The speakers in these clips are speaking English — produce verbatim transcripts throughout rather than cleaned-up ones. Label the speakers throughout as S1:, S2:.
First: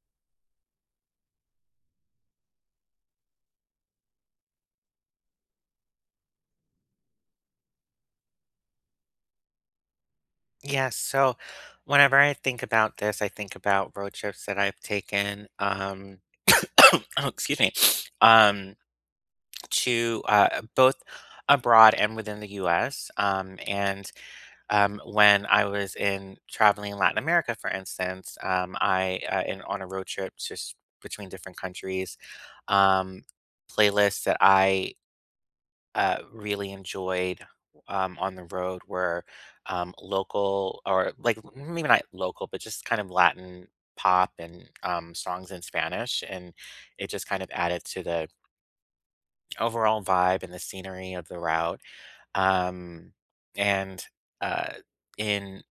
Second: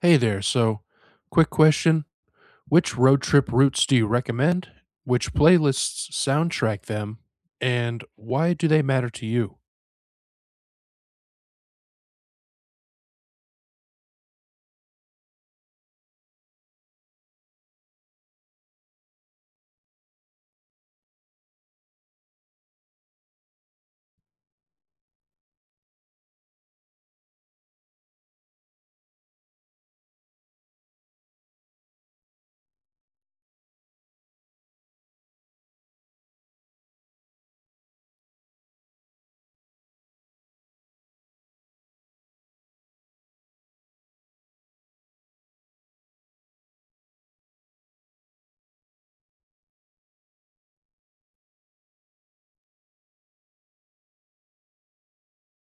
S1: Hey there. So, quick question. Which road trip routes do you recommend? Which playlists soundtrack them? And why do they matter to you?
S2: Yeah, so whenever I think about this, I think about road trips that I've taken, um, oh, excuse me, um, to uh, both abroad and within the U S. Um, and um, when I was in traveling in Latin America, for instance, um, I uh, in on a road trip just between different countries, um, playlists that I uh, really enjoyed um, on the road were um, local or like maybe not local, but just kind of Latin pop and um, songs in Spanish. And it just kind of added to the overall vibe and the scenery of the route. Um, and uh, in,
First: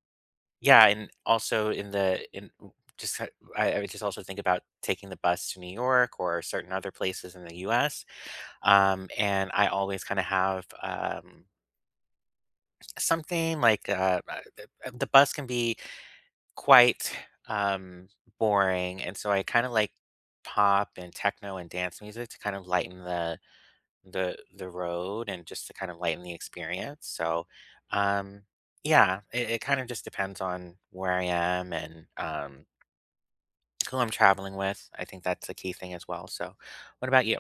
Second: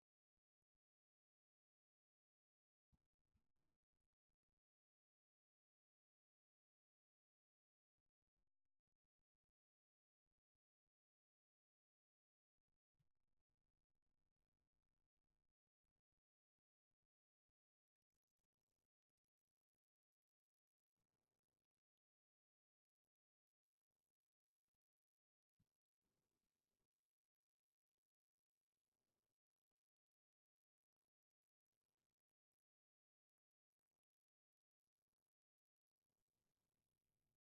S2: yeah, and also in the, in, just ki- I, I would just also think about taking the bus to New York or certain other places in the U S. Um, and I always kind of have um, something like, uh, uh, the uh, the bus can be quite, um, boring, and so I kinda like pop and techno and dance music to kind of lighten the the the road and just to kind of lighten the experience, so, um, yeah, it it kind of just depends on where I am and, um, who I'm traveling with. I think that's a key thing as well, so what about you?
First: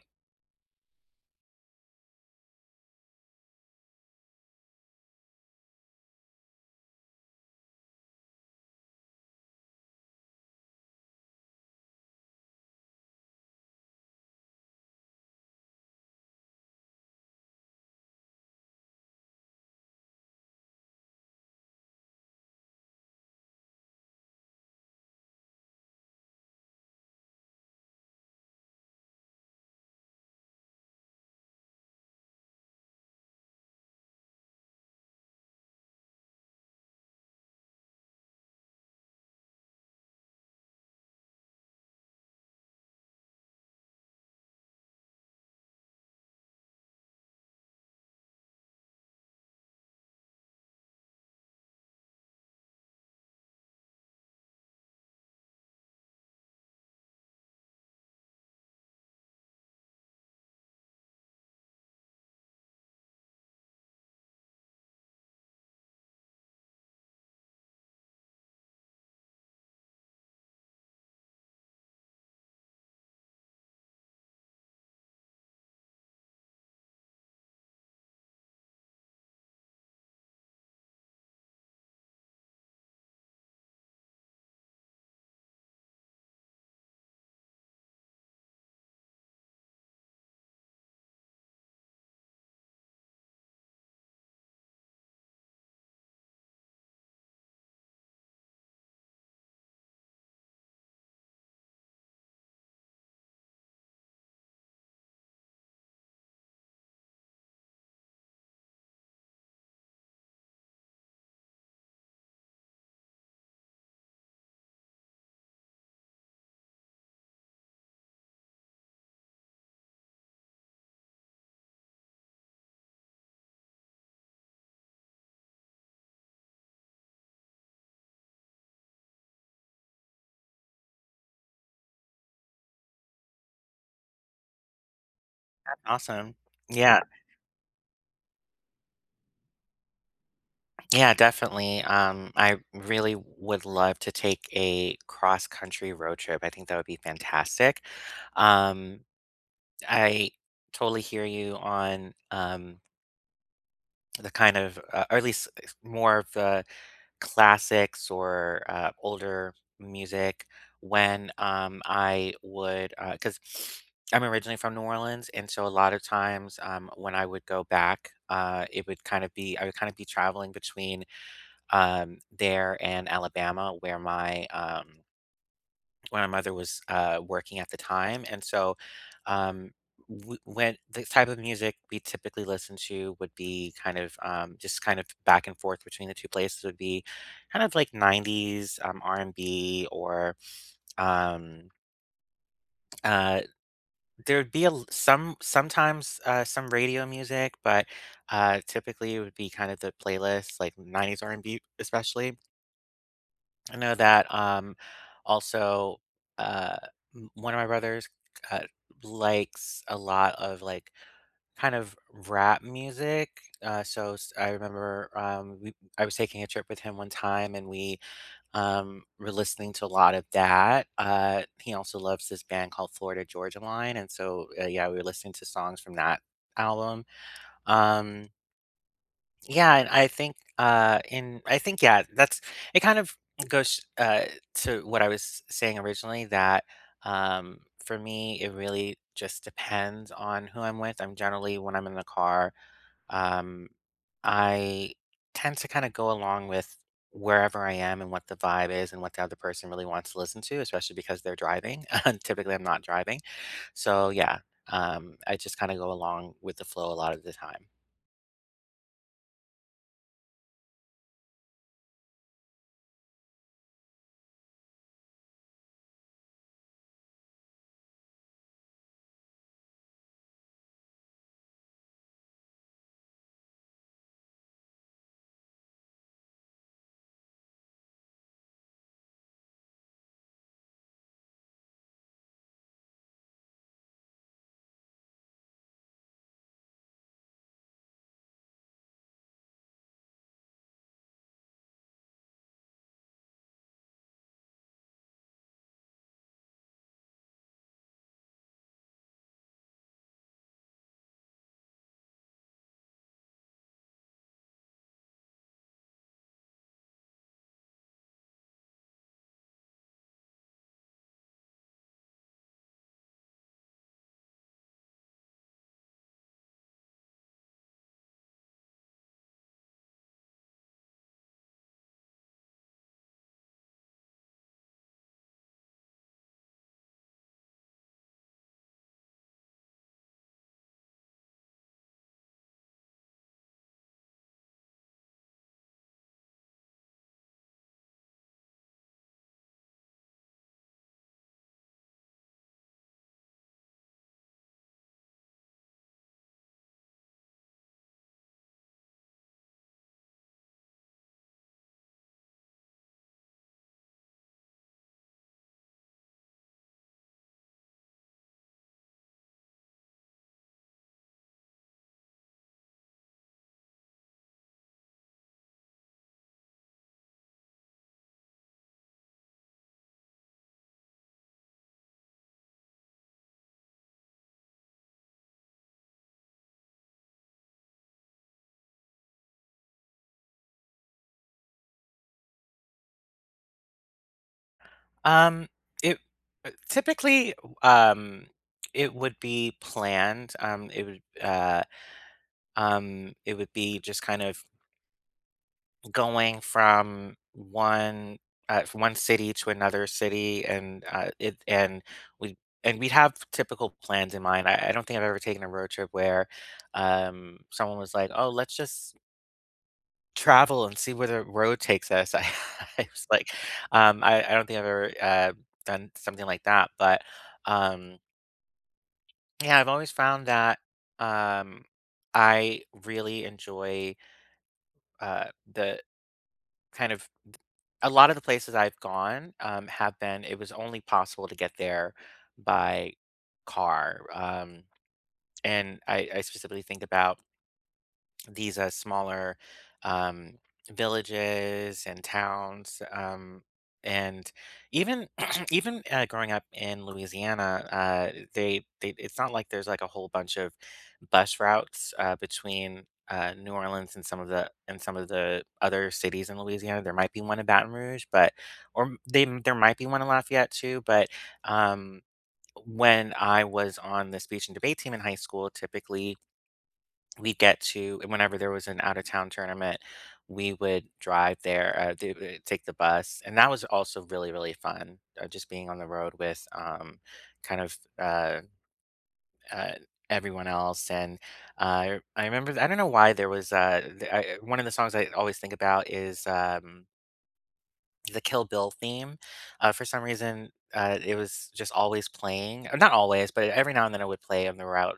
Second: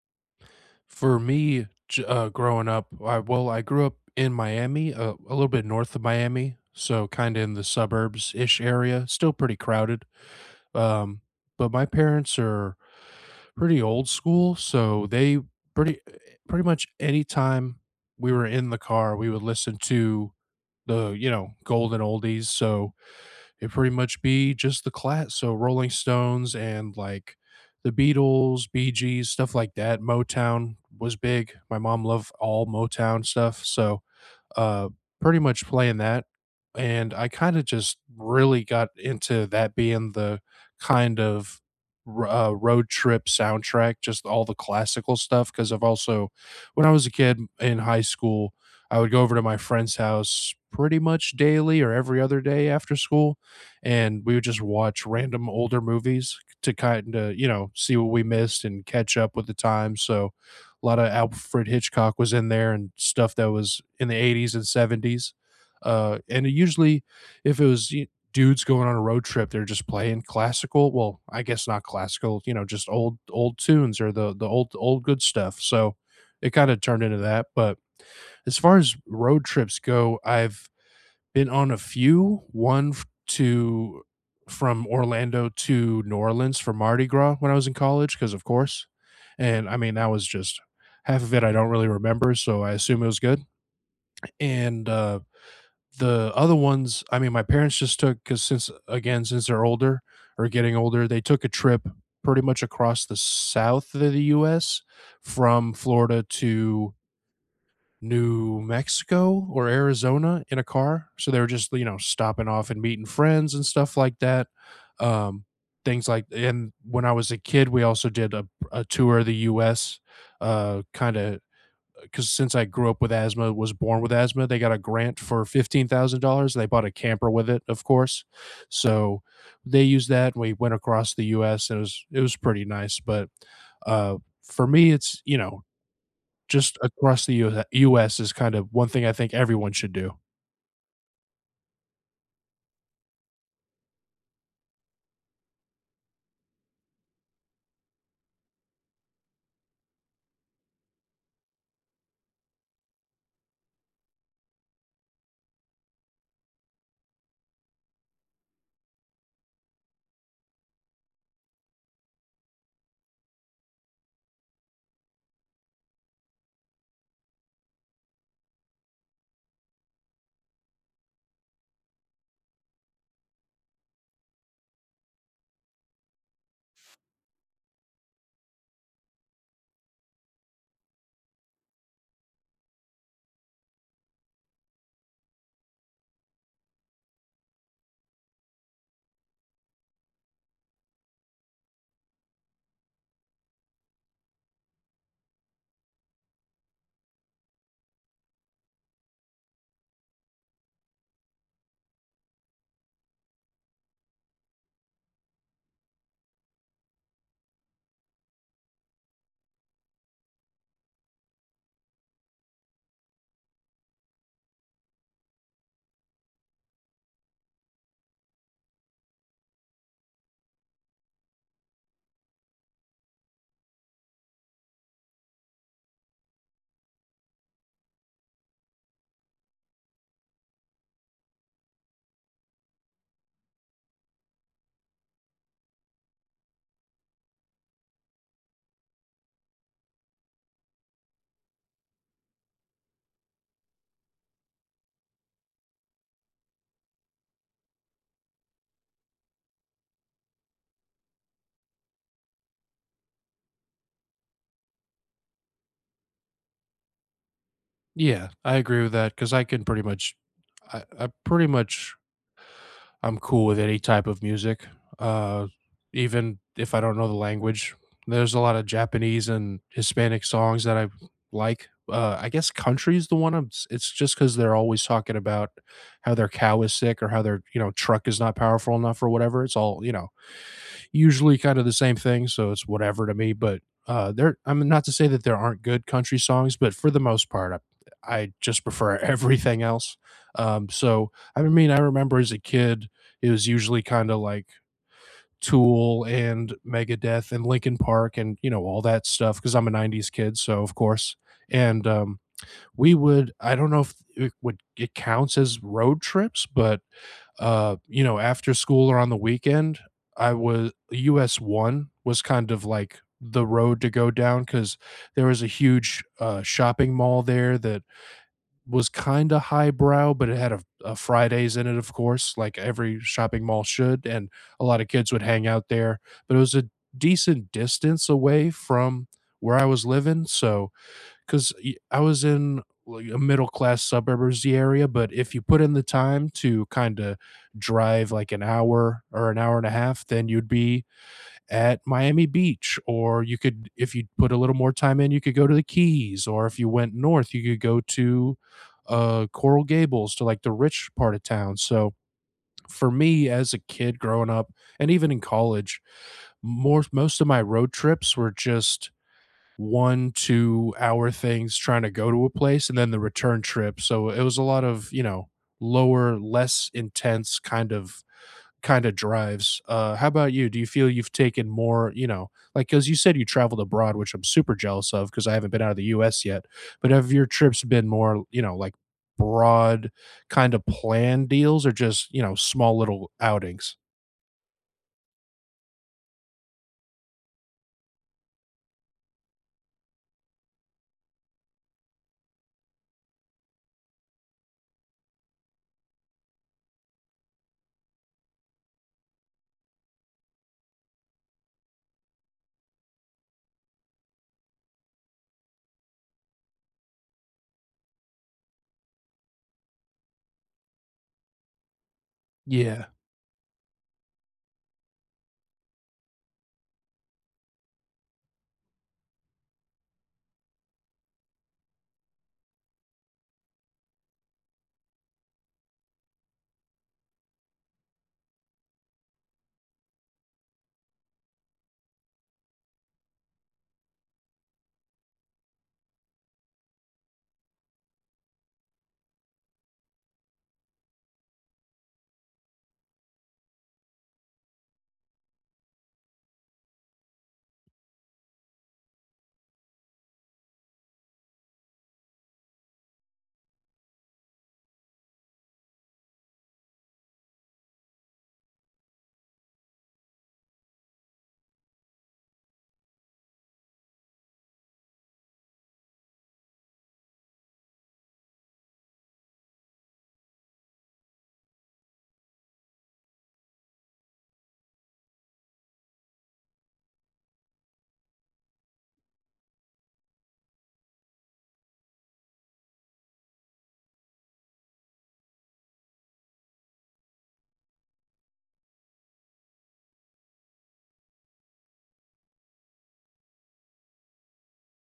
S1: For me, j- uh, growing up, I, well, I grew up in Miami, uh, a little bit north of Miami. So, kind of in the suburbs ish area, still pretty crowded. Um, but my parents are pretty old school. So, they pretty, pretty much any time we were in the car, we would listen to the, you know, golden oldies, so it pretty much be just the class, so Rolling Stones and, like, the Beatles, Bee Gees, stuff like that. Motown was big. My mom loved all Motown stuff, so uh, pretty much playing that, and I kinda just really got into that being the kind of r uh, road trip soundtrack, just all the classical stuff. Because 'cause I've also when I was a kid in high school, I would go over to my friend's house pretty much daily or every other day after school, and we would just watch random older movies to kinda, you know, see what we missed and catch up with the time, so a lot of Alfred Hitchcock was in there and stuff that was in the eighties and seventies. Uh, and it usually, if it was y- dudes going on a road trip, they're just playing classical. Well, I guess not classical, you know, just old old tunes or the the old old good stuff. So it kind of turned into that. But as far as road trips go, I've been on a few. One to from Orlando to New Orleans for Mardi Gras when I was in college, because of course. And I mean, that was just half of it I don't really remember, so I assume it was good. And uh, the other ones, I mean, my parents just took because since again, since they're older or getting older, they took a trip pretty much across the south of the U S from Florida to New Mexico or Arizona in a car. So they were just, you know, stopping off and meeting friends and stuff like that. Um, Things like and when I was a kid, we also did a, a tour of the U S, uh, kind of because since I grew up with asthma, was born with asthma, they got a grant for fifteen thousand dollars. They bought a camper with it, of course. So they used that. We went across the U S and it was it was pretty nice. But uh for me it's you know
S2: Awesome.
S1: just
S2: Yeah.
S1: across the U US is kind of one thing I think everyone should do.
S2: Yeah, definitely. Um, I really would love to take a cross-country road trip. I think that would be fantastic. Um, I totally hear you on um, the kind of, uh, or at least s- more of the classics or uh, older music when um, I would, because I'm originally from New Orleans, and so a lot of times um, when I would go back, uh, it would kind of be, I would kind of be traveling between um, there in Alabama where my um, where my mother was uh, working at the time, and so um, w- when the type of music we typically listen to would be kind of um, just kind of back and forth between the two places would be kind of like nineties um, r&b or um uh there'd be a l- some sometimes uh some radio music but uh typically it would be kind of the playlist like nineties r&b especially I know that, um, also, uh, m one of my brothers, uh, likes a lot of, like, kind of rap music, uh, so s I remember, um, we I was taking a trip with him one time, and we, um, were listening to a lot of that, uh, he also loves this band called Florida Georgia Line, and so, uh, yeah, we were listening to songs from that album, um yeah, and I think, uh, in I think, yeah, that's it kind of goes, uh, to what I was saying originally that, um, for me, it really just depends on who I'm with. I'm generally, when I'm in the car, um, I tend to kind of go along with wherever I am and what the vibe is and what the other person really wants to listen to, especially because they're driving. And typically, I'm not driving. So, yeah, um, I just kind of go along with the flow a lot of the time.
S1: Yeah, I agree with that because I can pretty much I I pretty much I'm cool with any type of music, uh, even if I don't know the language. There's a lot of Japanese and Hispanic songs that I like. Uh, I guess country is the one. I'm s It's just 'cause they're always talking about how their cow is sick or how their, you know, truck is not powerful enough or whatever. It's all, you know usually kind of the same thing, so it's whatever to me. But uh, there, I mean, not to say that there aren't good country songs, but for the most part, I, I just prefer everything else. Um, so I mean, I remember as a kid, it was usually kind of like Tool and Megadeth and Linkin Park and you know all that stuff because I'm a nineties kid, so of course. And um, we would, I don't know if it would it counts as road trips, but uh, you know, after school or on the weekend, I was U S one was kind of like the road to go down because there was a huge uh, shopping mall there that was kind of highbrow, but it had a, a Fridays in it, of course, like every shopping mall should. And a lot of kids would hang out there, but it was a decent distance away from where I was living. So, 'cause I was in, like, a middle-class suburbs area, but if you put in the time to kinda drive, like, an hour or an hour and a half, then you'd be at Miami Beach, or you could if you put a little more time in, you could go to the Keys, or if you went north, you could go to, uh, Coral Gables to, like, the rich part of town. So for me as a kid growing up, and even in college, more most of my road trips were just one two hour things, trying to go to a place and then the return trip, so it was a lot of you know lower, less intense kind of kind of drives. Uh how about you? Do you feel you've taken more, you know like, because you said you traveled abroad, which I'm super jealous of because I haven't been out of the U S yet, but have your trips been more, you know like, broad kind of plan deals, or just you know small little outings?
S2: Um, it uh, typically, um, it would be planned. Um, it would, uh, um, it would be just kind of going from one, uh, from one city to another city, and uh, it, and we, and we'd have typical plans in mind. I, I don't think I've ever taken a road trip where, um, someone was like, "Oh, let's just travel and see where the road takes us." I I
S1: Yeah.
S2: was like, um, I I don't think I've ever, uh, done something like that, but, um, yeah, I've always found that, um, I really enjoy, uh, the kind of a lot of the places I've gone, um, have been it was only possible to get there by car, um, and I I specifically think about these uh, smaller um, villages and towns. Um, and even even uh, growing up in Louisiana, uh, they, they it's not like there's like a whole bunch of bus routes uh, between uh, New Orleans and some of the and some of the other cities in Louisiana. There might be one in Baton Rouge, but or m- they there might be one in Lafayette too. But um, when I was on the speech and debate team in high school, typically we'd get to and whenever there was an out of town tournament, we would drive there, uh, th- uh, take the bus, and that was also really really fun. Uh, just being on the road with um, kind of uh, uh, everyone else, and uh, I remember I don't know why there was uh, th- I, one of the songs I always think about is. Um, the Kill Bill theme. Uh, for some reason, uh, it was just always playing. uh, Not always, but every now and then it would play on the route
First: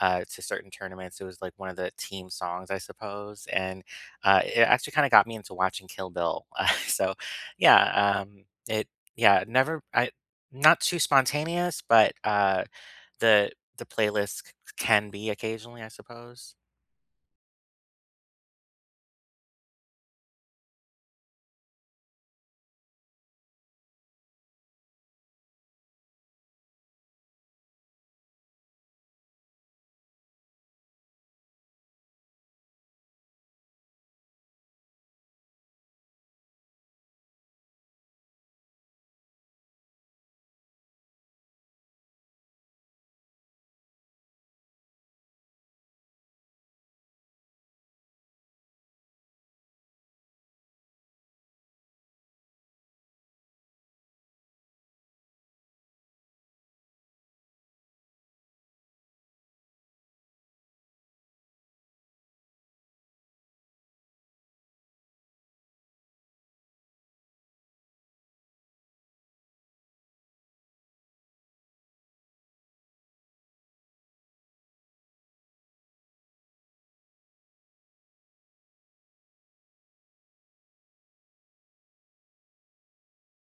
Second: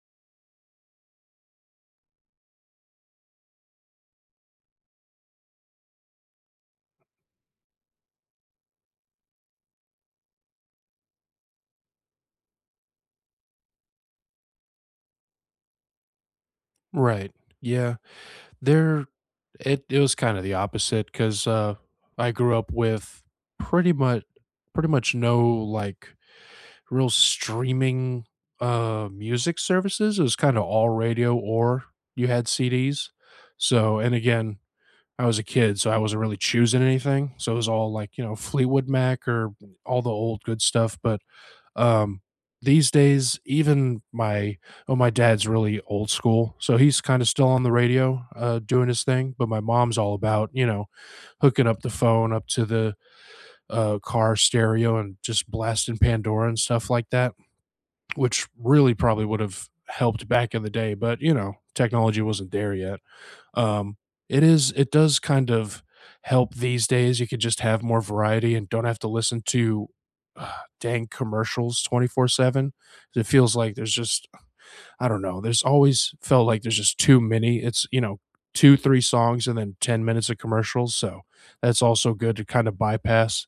S2: uh, to certain tournaments. It was like one of the team songs, I suppose. And uh, it actually kind of got me into watching Kill Bill. Uh, so, yeah, um, it, yeah, never, I, not too spontaneous, but uh, the, the playlist c- can be occasionally, I suppose.
S1: Right. Yeah. There it it was kinda the opposite 'cause, uh, I grew up with pretty much pretty much no, like, real streaming, uh, music services. It was kinda all radio or you had C Ds. So, and again, I was a kid, so I wasn't really choosing anything. So it was all like, you know, Fleetwood Mac or all the old good stuff, but um, these days, even my oh, my dad's really old school, so he's kinda still on the radio, uh, doing his thing, but my mom's all about, you know, hooking up the phone up to the, uh, car stereo and just blasting Pandora and stuff like that, which really probably would've helped back in the day, but, you know, technology wasn't there yet. Um, it is it does kind of help these days. You could just have more variety and don't have to listen to, uh, dang commercials twenty-four seven. It feels like there's just I don't know, there's always felt like there's just too many. It's, you know, two, three songs and then ten minutes of commercials, so that's also good to kind of bypass.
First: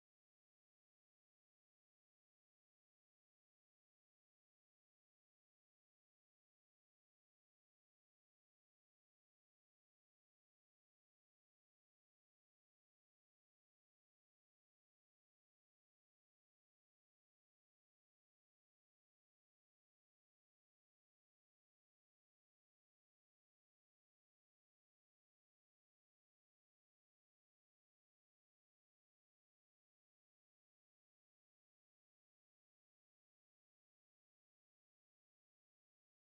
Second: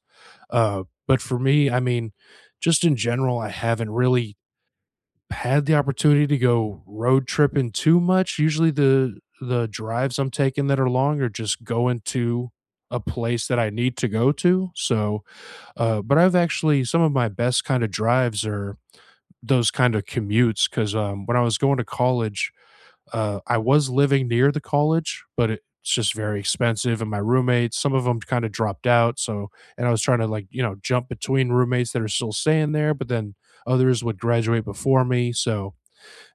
S1: Uh, but for me, I mean, just in general, I haven't really had the opportunity to go road tripping too much. Usually the the drives I'm taking that are long are just going to a place that I need to go to. So, uh, but I've actually some of my best kind of drives are those kind of commutes because, um, when I was going to college, uh, I was living near the college, but it, it's just very expensive. And my roommates, some of them kind of dropped out. So, and I was trying to like you know jump between roommates that are still staying there, but then others would graduate before me. So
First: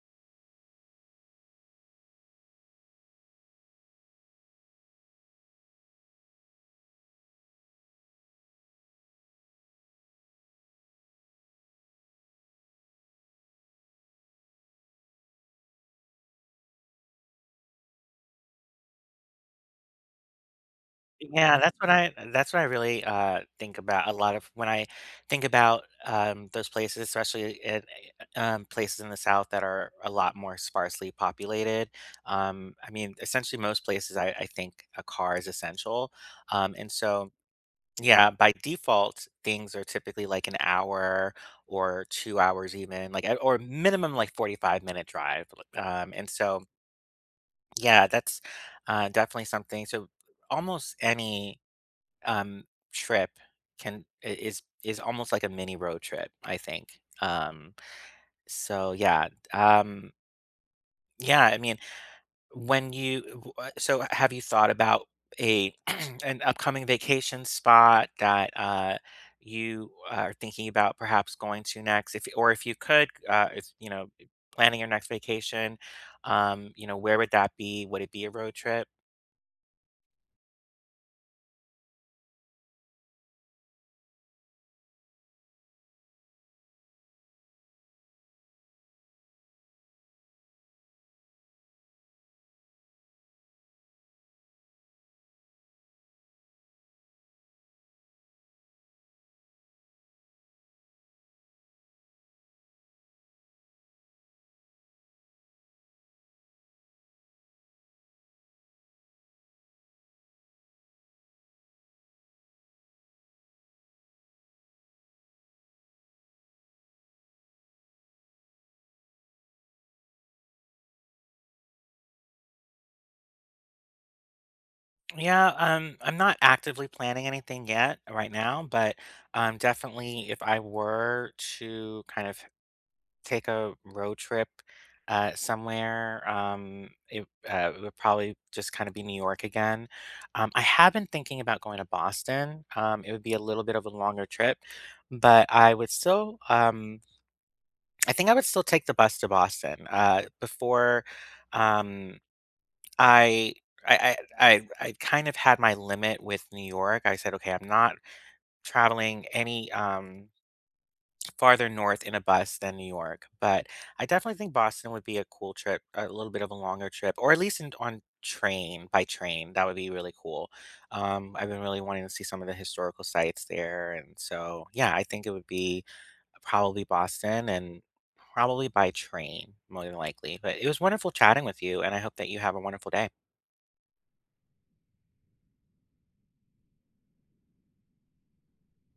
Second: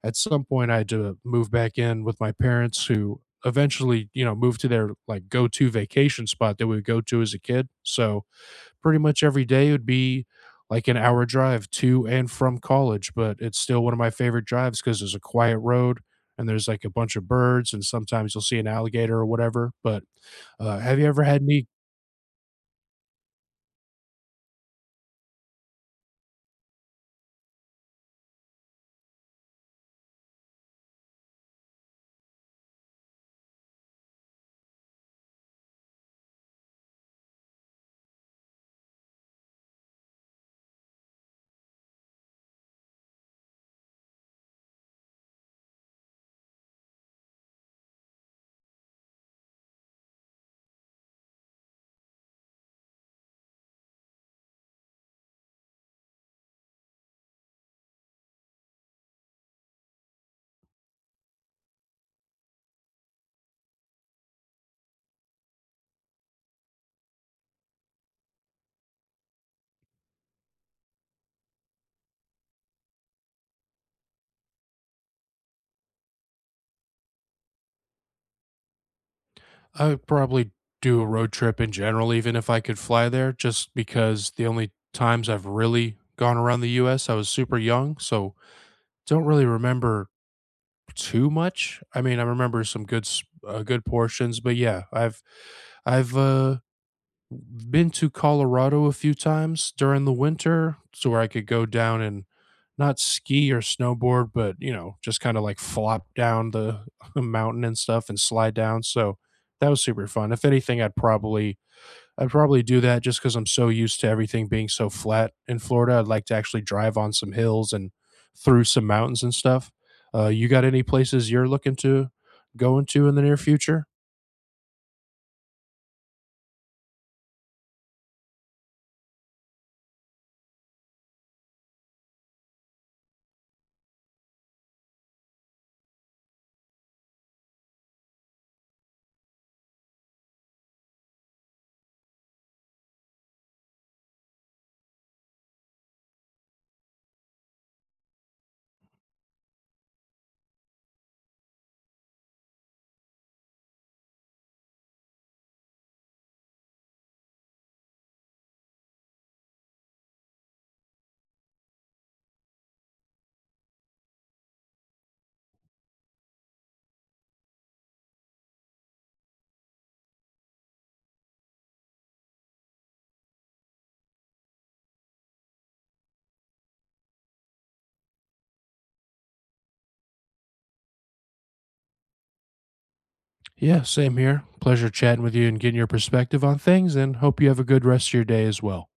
S1: at some point I had to move back in with my parents who eventually, you know, moved to their like go-to vacation spot that we would go to as a kid. So pretty much every day would be like an hour drive to and from college, but it's still one of my favorite drives because there's a quiet road and there's like a bunch of birds and sometimes you'll see an alligator or whatever. But uh, have you ever had
S2: Yeah,
S1: any?
S2: that's what I that's what I really, uh, think about a lot of when I think about, um, those places, especially at, um, places in the South that are a lot more sparsely populated. Um, I mean, essentially most places I I think a car is essential. Um, and so, yeah, by default, things are typically like an hour or two hours even, like, at or minimum, like, forty-five-minute drive. Um, and so, yeah, that's, uh, definitely something so almost any um, trip can i- is is almost like a mini road trip, I think. Um, so yeah, um, yeah. I mean, when you w- uh, so have you thought about a an upcoming vacation spot that uh, you are thinking about perhaps going to next, if or if you could, uh, if you know, planning your next vacation, um, you know, where would that be? Would it be a road trip?
S1: I would probably do a road trip in general, even if I could fly there, just because the only times I've really gone around the U S, I was super young, so don't really remember too much. I mean, I remember some good s- uh, good portions, but yeah, I've I've uh, been to Colorado a few times during the winter, so where I could go down and not ski or snowboard, but you know, just kind of like flop down the mountain and stuff and slide down. So that was super fun. If anything, I'd probably I'd probably do that just because I'm so used to everything being so flat in Florida. I'd like to actually drive on some hills and through some mountains and stuff. Uh, you got any places you're looking to go into in the near future?
S2: Yeah, um, I'm not actively planning anything yet uh, right now, but um, definitely if I were to kind of take a road trip uh, somewhere, um, it, uh, it would probably just kind of be New York again. Um, I have been thinking about going to Boston. Um, it would be a little bit of a longer trip, but I would still, um, I think I would still take the bus to Boston. Uh, before. Um, I I I I I kind of had my limit with New York. I said, "Okay, I'm not traveling any um farther north in a bus than New York." But I definitely think Boston would be a cool trip, a little bit of a longer trip, or at least in, on train by train. That would be really cool. Um, I've been really wanting to see some of the historical sites there, and so yeah, I think it would be probably Boston and probably by train more than likely. But it was wonderful chatting with you, and I hope that you have a wonderful day.
S1: Yeah, same here. Pleasure chatting with you and getting your perspective on things, and hope you have a good rest of your day as well.